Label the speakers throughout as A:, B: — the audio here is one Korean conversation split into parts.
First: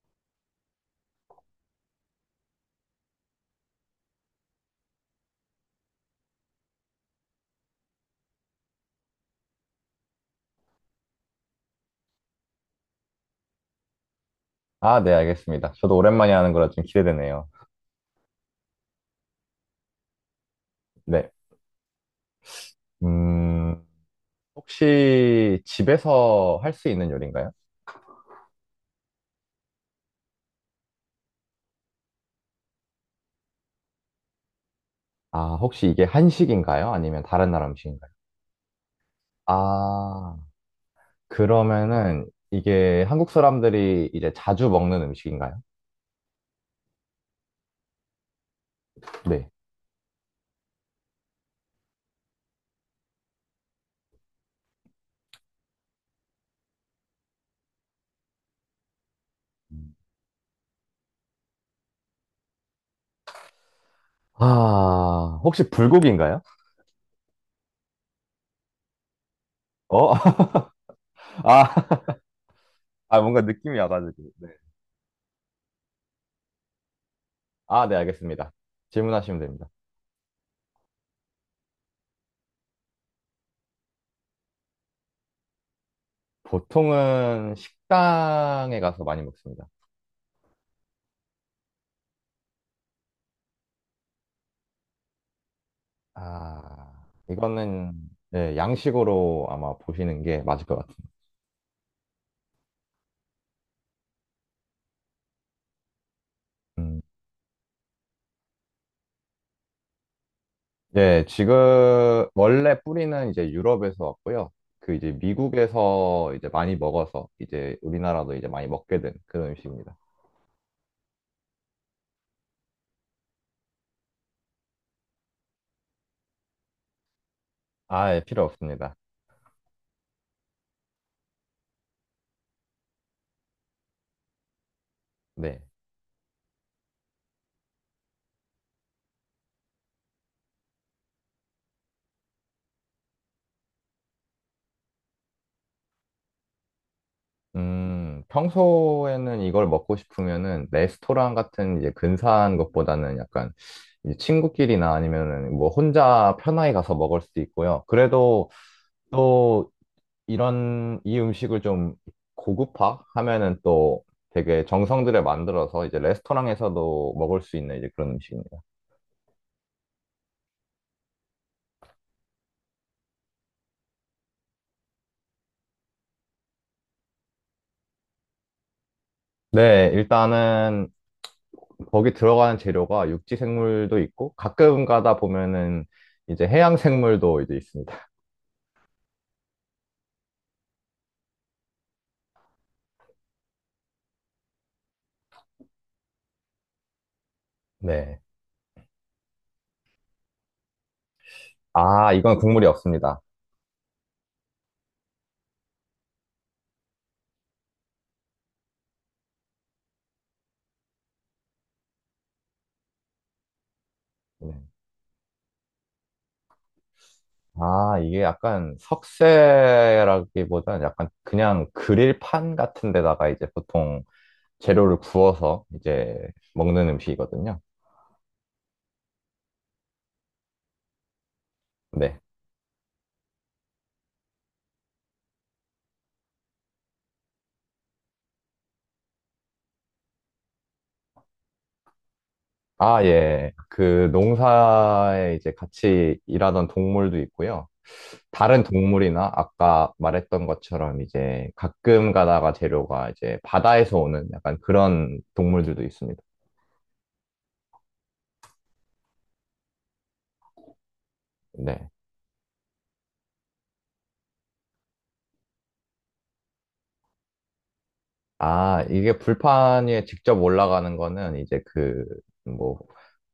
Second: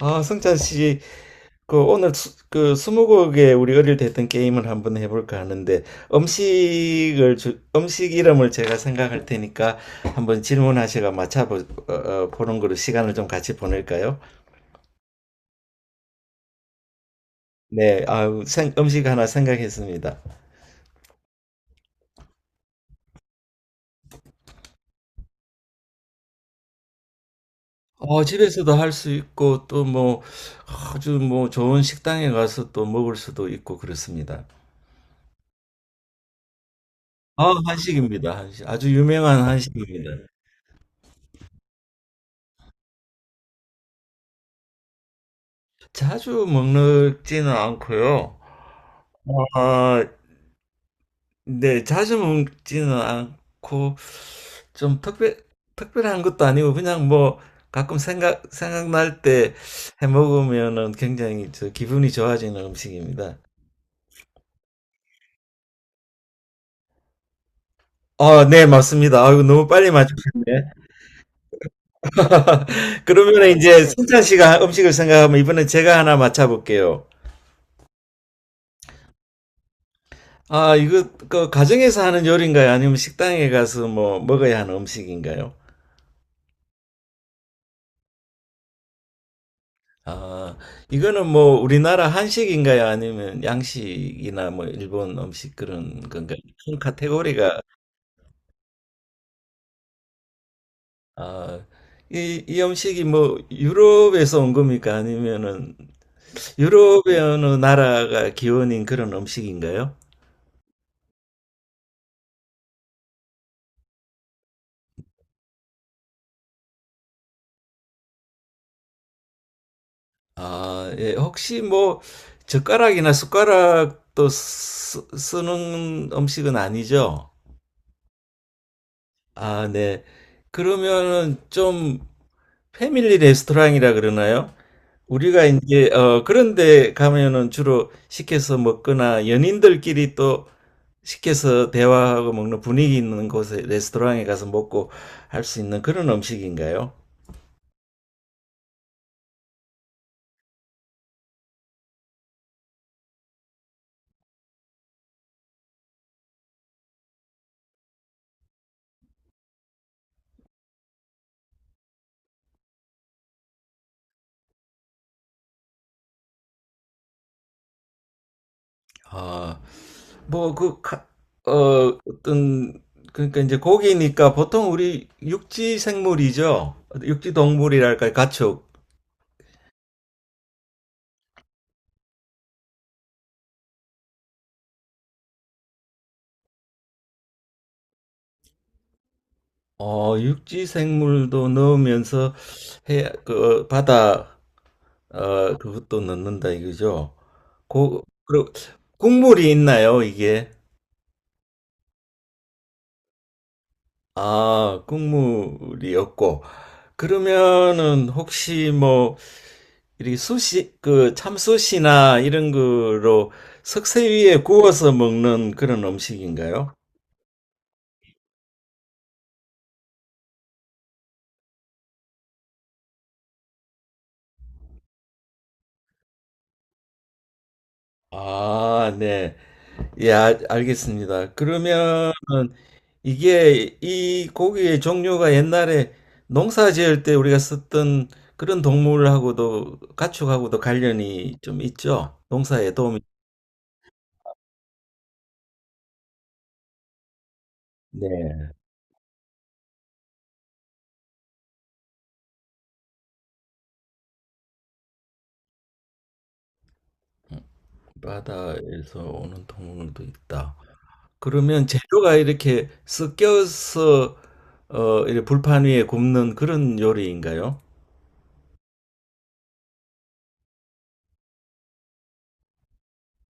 A: 아, 승찬 씨, 그 오늘 그 스무고개 우리 어릴 때 했던 게임을 한번 해볼까 하는데 음식 이름을 제가 생각할 테니까 한번 질문하시고 보는 거로 시간을 좀 같이 보낼까요?
B: 아, 네, 알겠습니다. 저도 오랜만에 하는 거라 좀 기대되네요.
A: 네, 음식 하나 생각했습니다.
B: 네. 음, 혹시 집에서 할 수 있는 요리인가요?
A: 집에서도 할 수 있고 또 뭐 아주 뭐 좋은 식당에 가서 또 먹을 수도 있고 그렇습니다.
B: 아, 혹시 이게 한식인가요? 아니면 다른
A: 아,
B: 나라 음식인가요?
A: 한식입니다. 한식. 아주 유명한 한식입니다.
B: 아, 그러면은 이게 한국 사람들이 이제 자주 먹는 음식인가요?
A: 자주 먹지는 않고요.
B: 네.
A: 어, 네, 자주 먹지는 않고 좀 특별한 것도 아니고 그냥 뭐 가끔 생각날 때 해 먹으면은 굉장히 저 기분이 좋아지는 음식입니다.
B: 아, 혹시 불고기인가요?
A: 어 네, 맞습니다. 아이고 너무 빨리
B: 어?
A: 맞추셨네.
B: 아, 아, 뭔가
A: 그러면
B: 느낌이
A: 이제 승찬
B: 와가지고. 네.
A: 씨가 음식을 생각하면 이번에 제가 하나 맞춰볼게요.
B: 아, 네, 알겠습니다. 질문하시면 됩니다.
A: 아, 이거 그 가정에서 하는 요리인가요? 아니면 식당에 가서 뭐 먹어야 하는 음식인가요?
B: 보통은 식당에 가서 많이 먹습니다.
A: 아, 이거는 뭐 우리나라 한식인가요? 아니면 양식이나 뭐 일본 음식 그런 건가요? 큰
B: 아,
A: 카테고리가.
B: 이거는 예, 양식으로 아마 보시는 게 맞을 것 같아요.
A: 아, 이 음식이 뭐 유럽에서 온 겁니까? 아니면은
B: 음,
A: 유럽의 어느 나라가 기원인 그런 음식인가요?
B: 예, 지금 원래 뿌리는 이제 유럽에서 왔고요. 그 이제 미국에서 이제 많이 먹어서 이제 우리나라도 이제 많이 먹게 된 그런 음식입니다.
A: 아, 예. 혹시 뭐 젓가락이나 숟가락도 쓰는 음식은 아니죠?
B: 아, 예, 필요 없습니다.
A: 아, 네. 그러면은 좀 패밀리 레스토랑이라 그러나요? 우리가
B: 네.
A: 이제 어 그런 데 가면은 주로 시켜서 먹거나 연인들끼리 또 시켜서 대화하고 먹는 분위기 있는 곳에 레스토랑에 가서 먹고 할 수 있는 그런 음식인가요?
B: 평소에는 이걸 먹고 싶으면은 레스토랑 같은 이제 근사한 것보다는 약간 이제 친구끼리나 아니면은 뭐 혼자 편하게 가서 먹을 수도 있고요. 그래도 또 이런 이 음식을 좀 고급화 하면은 또 되게 정성들여 만들어서 이제 레스토랑에서도 먹을 수 있는 이제 그런 음식입니다.
A: 아, 뭐그 어, 어떤 그러니까 이제 고기니까 보통 우리 육지 생물이죠. 육지 동물이랄까요? 가축.
B: 네, 일단은 거기 들어가는 재료가 육지 생물도 있고 가끔 가다 보면은 이제 해양 생물도 이제 있습니다.
A: 어, 육지 생물도 넣으면서 그 바다 어, 그것도 넣는다 이거죠?
B: 네.
A: 그리고 국물이 있나요, 이게?
B: 아, 이건 국물이 없습니다.
A: 아, 국물이 없고. 그러면은 혹시 뭐, 이렇게 그 참수시나 이런 거로 석쇠 위에
B: 네.
A: 구워서 먹는 그런 음식인가요?
B: 아, 이게 약간 석쇠라기보다는 약간 그냥 그릴판 같은 데다가 이제 보통 재료를 구워서 이제 먹는 음식이거든요.
A: 아, 네. 예, 알겠습니다. 그러면
B: 네.
A: 이게 이 고기의 종류가 옛날에 농사 지을 때 우리가 썼던 그런 동물하고도 가축하고도 관련이 좀 있죠. 농사에 도움이.
B: 아, 예. 그 농사에 이제 같이 일하던 동물도 있고요.
A: 네.
B: 다른 동물이나 아까 말했던 것처럼 이제 가끔 가다가 재료가 이제 바다에서 오는 약간 그런 동물들도 있습니다.
A: 바다에서 오는 동물도 있다. 그러면
B: 네.
A: 재료가 이렇게 섞여서 어, 이렇게 불판 위에 굽는 그런 요리인가요?
B: 아, 이게 불판 위에 직접 올라가는 거는 이제 그, 뭐,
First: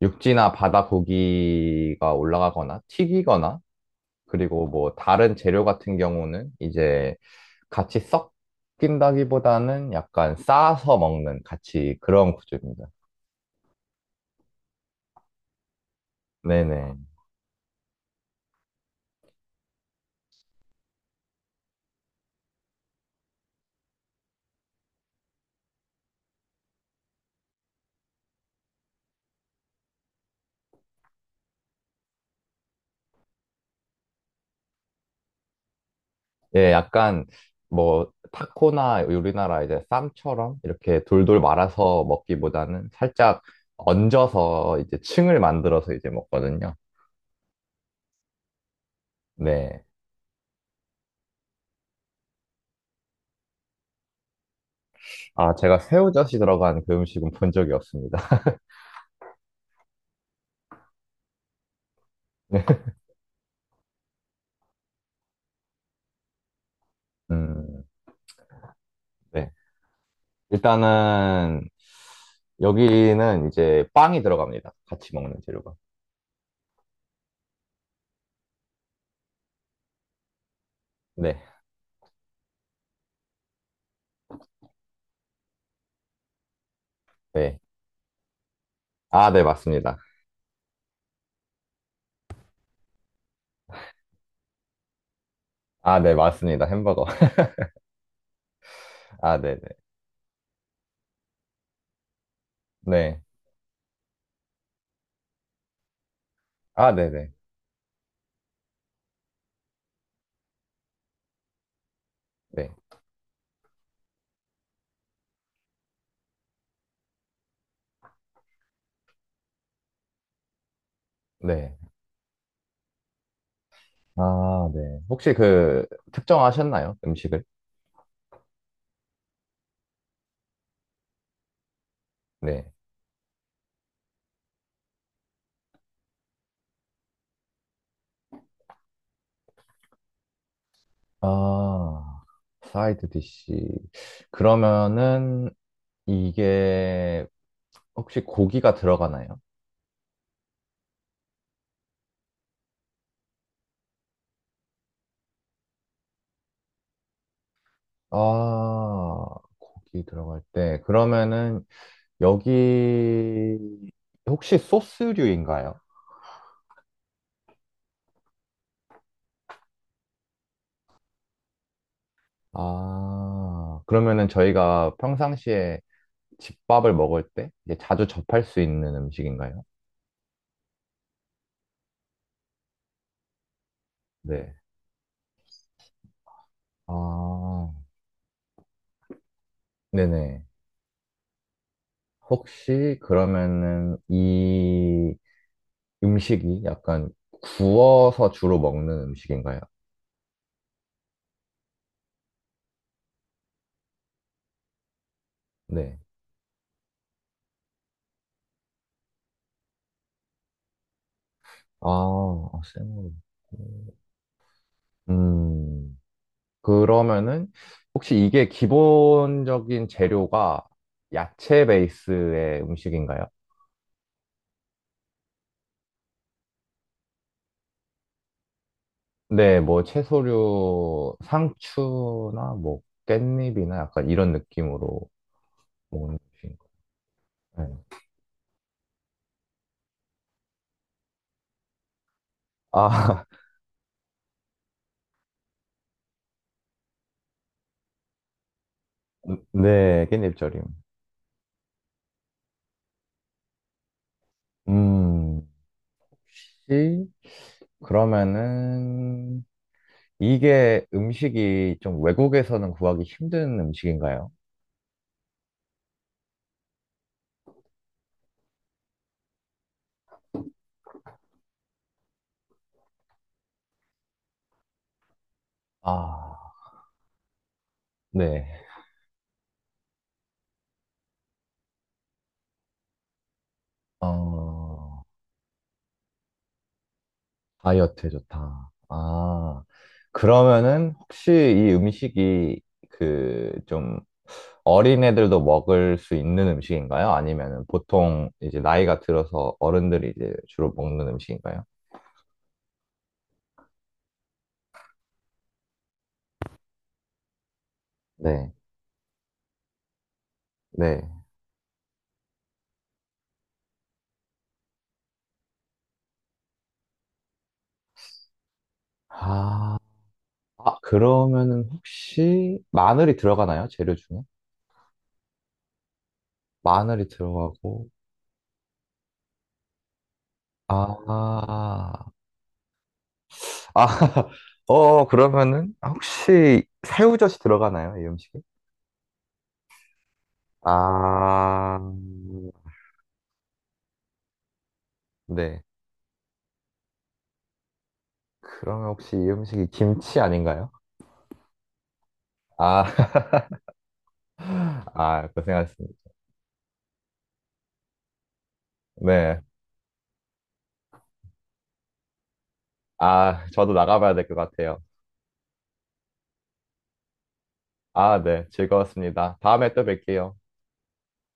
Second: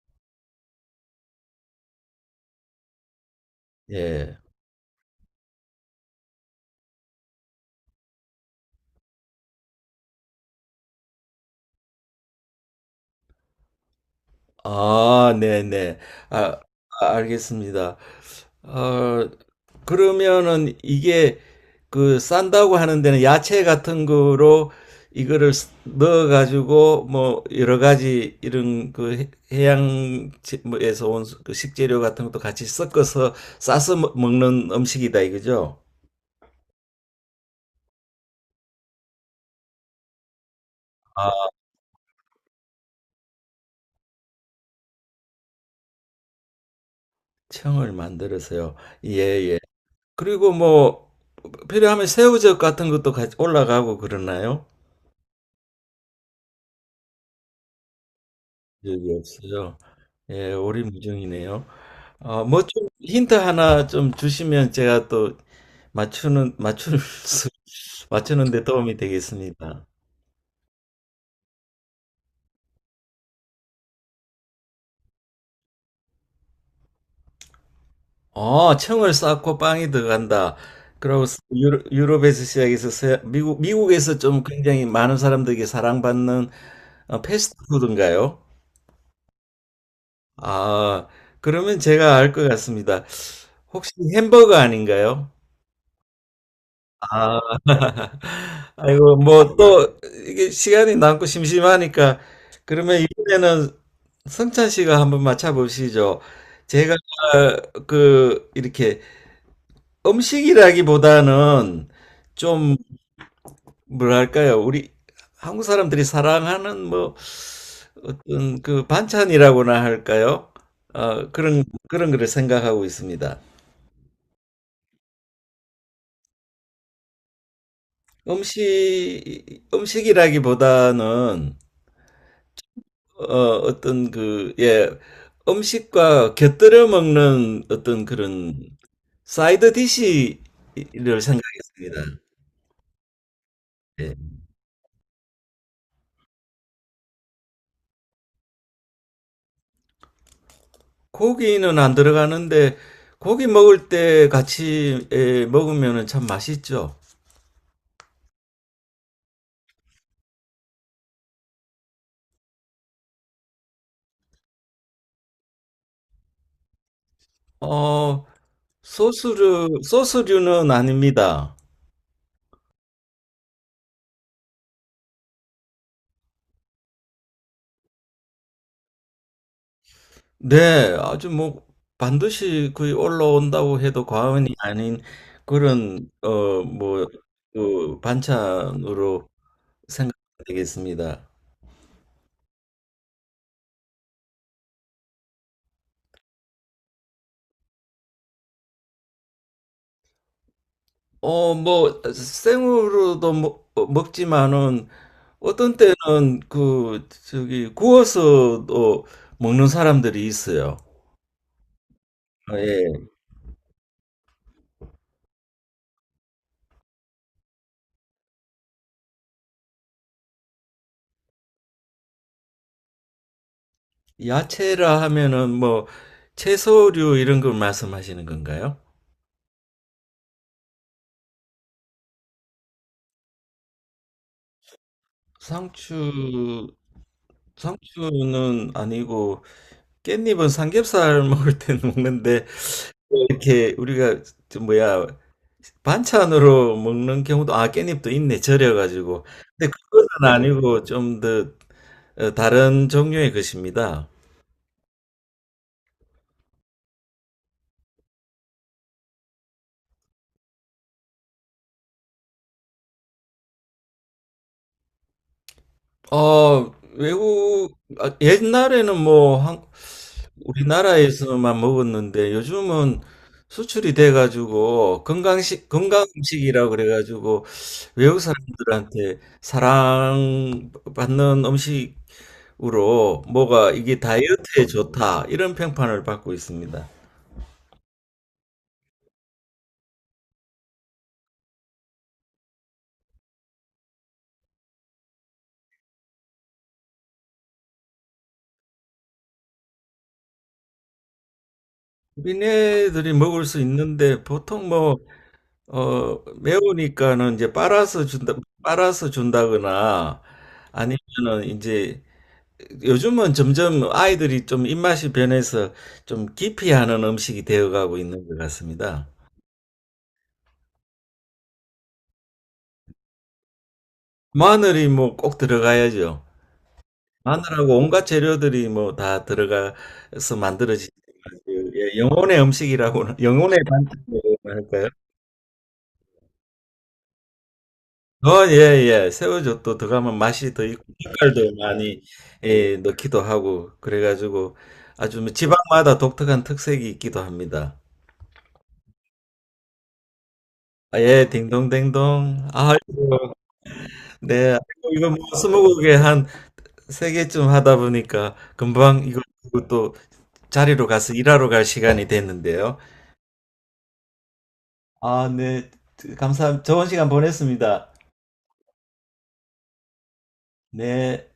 B: 육지나 바다 고기가 올라가거나 튀기거나
A: 예.
B: 그리고 뭐 다른 재료 같은 경우는 이제 같이 섞인다기보다는 약간 싸서 먹는 같이 그런 구조입니다.
A: 아, 네네. 아,
B: 네네.
A: 아, 알겠습니다. 어, 그러면은 이게 그 싼다고 하는 데는 야채 같은 거로 이거를 넣어가지고 뭐 여러 가지 이런 그 양에서 온그 식재료 같은 것도 같이 섞어서 싸서 먹는 음식이다 이거죠?
B: 예, 약간 뭐 타코나 우리나라 이제 쌈처럼 이렇게
A: 아,
B: 돌돌 말아서 먹기보다는 살짝 얹어서 이제 층을 만들어서 이제 먹거든요.
A: 청을 만들어서요. 예, 예.
B: 네.
A: 그리고 뭐 필요하면 새우젓 같은 것도 같이 올라가고 그러나요?
B: 아, 제가 새우젓이 들어간 그 음식은 본 적이 없습니다.
A: 적이 없어요. 예, 오리무중이네요. 어, 뭐 좀 힌트 하나 좀 주시면 제가 또 맞추는 맞출 수,
B: 음,
A: 맞추는데 도움이
B: 네.
A: 되겠습니다.
B: 일단은 여기는 이제 빵이 들어갑니다. 같이 먹는 재료가.
A: 어, 청을 쌓고 빵이 들어간다. 그리고
B: 네.
A: 유럽에서 시작해서 미국에서 좀 굉장히 많은 사람들에게 사랑받는 어,
B: 네.
A: 패스트푸드인가요?
B: 아, 네, 맞습니다.
A: 아, 그러면 제가 알 것 같습니다. 혹시 햄버거 아닌가요?
B: 아, 네, 맞습니다. 햄버거.
A: 아, 아이고,
B: 아,
A: 뭐,
B: 네네.
A: 또, 이게 시간이 남고 심심하니까, 그러면
B: 네.
A: 이번에는 성찬 씨가 한번 맞춰보시죠.
B: 아,
A: 제가,
B: 네네.
A: 그, 이렇게, 음식이라기보다는
B: 네.
A: 좀, 뭐랄까요, 우리 한국 사람들이 사랑하는 뭐, 어떤 그 반찬이라고나 할까요? 어, 그런,
B: 네.
A: 그런 거를 생각하고 있습니다.
B: 아, 네. 혹시 그, 특정하셨나요? 음식을?
A: 음식이라기보다는
B: 네.
A: 어, 어떤 그, 예, 음식과 곁들여 먹는 어떤 그런 사이드 디시를 생각했습니다.
B: 아, 사이드 디시.
A: 예.
B: 그러면은, 이게, 혹시 고기가 들어가나요?
A: 고기는 안 들어가는데 고기 먹을 때 같이 예, 먹으면 참 맛있죠.
B: 아, 고기 들어갈 때. 그러면은, 여기, 혹시 소스류인가요?
A: 어, 소스류는 아닙니다.
B: 아, 그러면은 저희가 평상시에 집밥을 먹을 때 이제 자주 접할 수 있는 음식인가요?
A: 네, 아주 뭐 반드시 거의 올라온다고 해도 과언이
B: 네.
A: 아닌 그런 어, 뭐,
B: 아,
A: 그 반찬으로
B: 네네.
A: 생각되겠습니다.
B: 혹시 그러면은 이 음식이 약간 구워서 주로 먹는 음식인가요?
A: 어, 뭐 생으로도 먹지만은 어떤
B: 네.
A: 때는 그 저기 구워서도 먹는 사람들이 있어요.
B: 아,
A: 아,
B: 아,
A: 예.
B: 생으로. 음, 그러면은 혹시 이게 기본적인 재료가 야채 베이스의 음식인가요?
A: 야채라 하면은 뭐 채소류 이런 걸 말씀하시는 건가요?
B: 네, 뭐 채소류, 상추나 뭐 깻잎이나 약간 이런 느낌으로 먹는 것인가?
A: 상추
B: 네.
A: 상추는 아니고 깻잎은 삼겹살 먹을 때 먹는데
B: 아,
A: 이렇게 우리가 저 뭐야 반찬으로 먹는 경우도 아 깻잎도 있네 절여가지고 근데
B: 네,
A: 그거는
B: 깻잎절임.
A: 아니고 좀더 어, 다른 종류의 것입니다.
B: 음, 혹시 그러면은 이게 음식이 좀 외국에서는 구하기 힘든 음식인가요?
A: 어 외국 아, 옛날에는 뭐 우리나라에서만 먹었는데 요즘은 수출이 돼가지고 건강식 건강
B: 아,
A: 음식이라고 그래가지고 외국
B: 네.
A: 사람들한테 사랑받는 음식으로 뭐가 이게 다이어트에
B: 어,
A: 좋다 이런 평판을 받고 있습니다.
B: 다이어트에 좋다. 아, 그러면은 혹시 이 음식이 그 좀 어린애들도 먹을 수 있는 음식인가요? 아니면 보통 이제 나이가 들어서 어른들이 이제 주로 먹는 음식인가요?
A: 미네들이 먹을 수 있는데 보통 뭐 어, 매우니까는 이제 빨아서 준다
B: 네,
A: 빨아서 준다거나
B: 네.
A: 아니면은 이제 요즘은 점점 아이들이 좀 입맛이 변해서 좀 기피 하는 음식이 되어가고 있는 것 같습니다.
B: 아, 아, 그러면은 혹시 마늘이 들어가나요? 재료 중에?
A: 마늘이 뭐 꼭 들어가야죠.
B: 마늘이
A: 마늘하고
B: 들어가고,
A: 온갖 재료들이 뭐 다 들어가서
B: 아,
A: 만들어진 예,
B: 아,
A: 영혼의 음식이라고는 영혼의 반찬이라고 할까요?
B: 어, 그러면은 혹시 새우젓이 들어가나요? 이 음식에?
A: 어, 예, 예. 새우젓도 들어가면 맛이 더 있고, 색깔도
B: 아,
A: 많이, 예, 넣기도 하고, 그래가지고, 아주 뭐
B: 네.
A: 지방마다 독특한 특색이 있기도 합니다.
B: 그러면 혹시 이 음식이 김치 아닌가요?
A: 아, 예, 딩동댕동.
B: 아,
A: 아이고, 네. 아이고, 이거 뭐,
B: 아,
A: 스무 곡에
B: 고생하셨습니다.
A: 한 세 개쯤 하다 보니까, 금방 이거
B: 네.
A: 듣고 또 자리로 가서 일하러 갈 시간이 됐는데요.
B: 아, 저도 나가봐야 될 것 같아요.
A: 아, 네. 감사합니다. 좋은 시간 보냈습니다.
B: 아, 네. 즐거웠습니다. 다음에 또 뵐게요.
A: 네.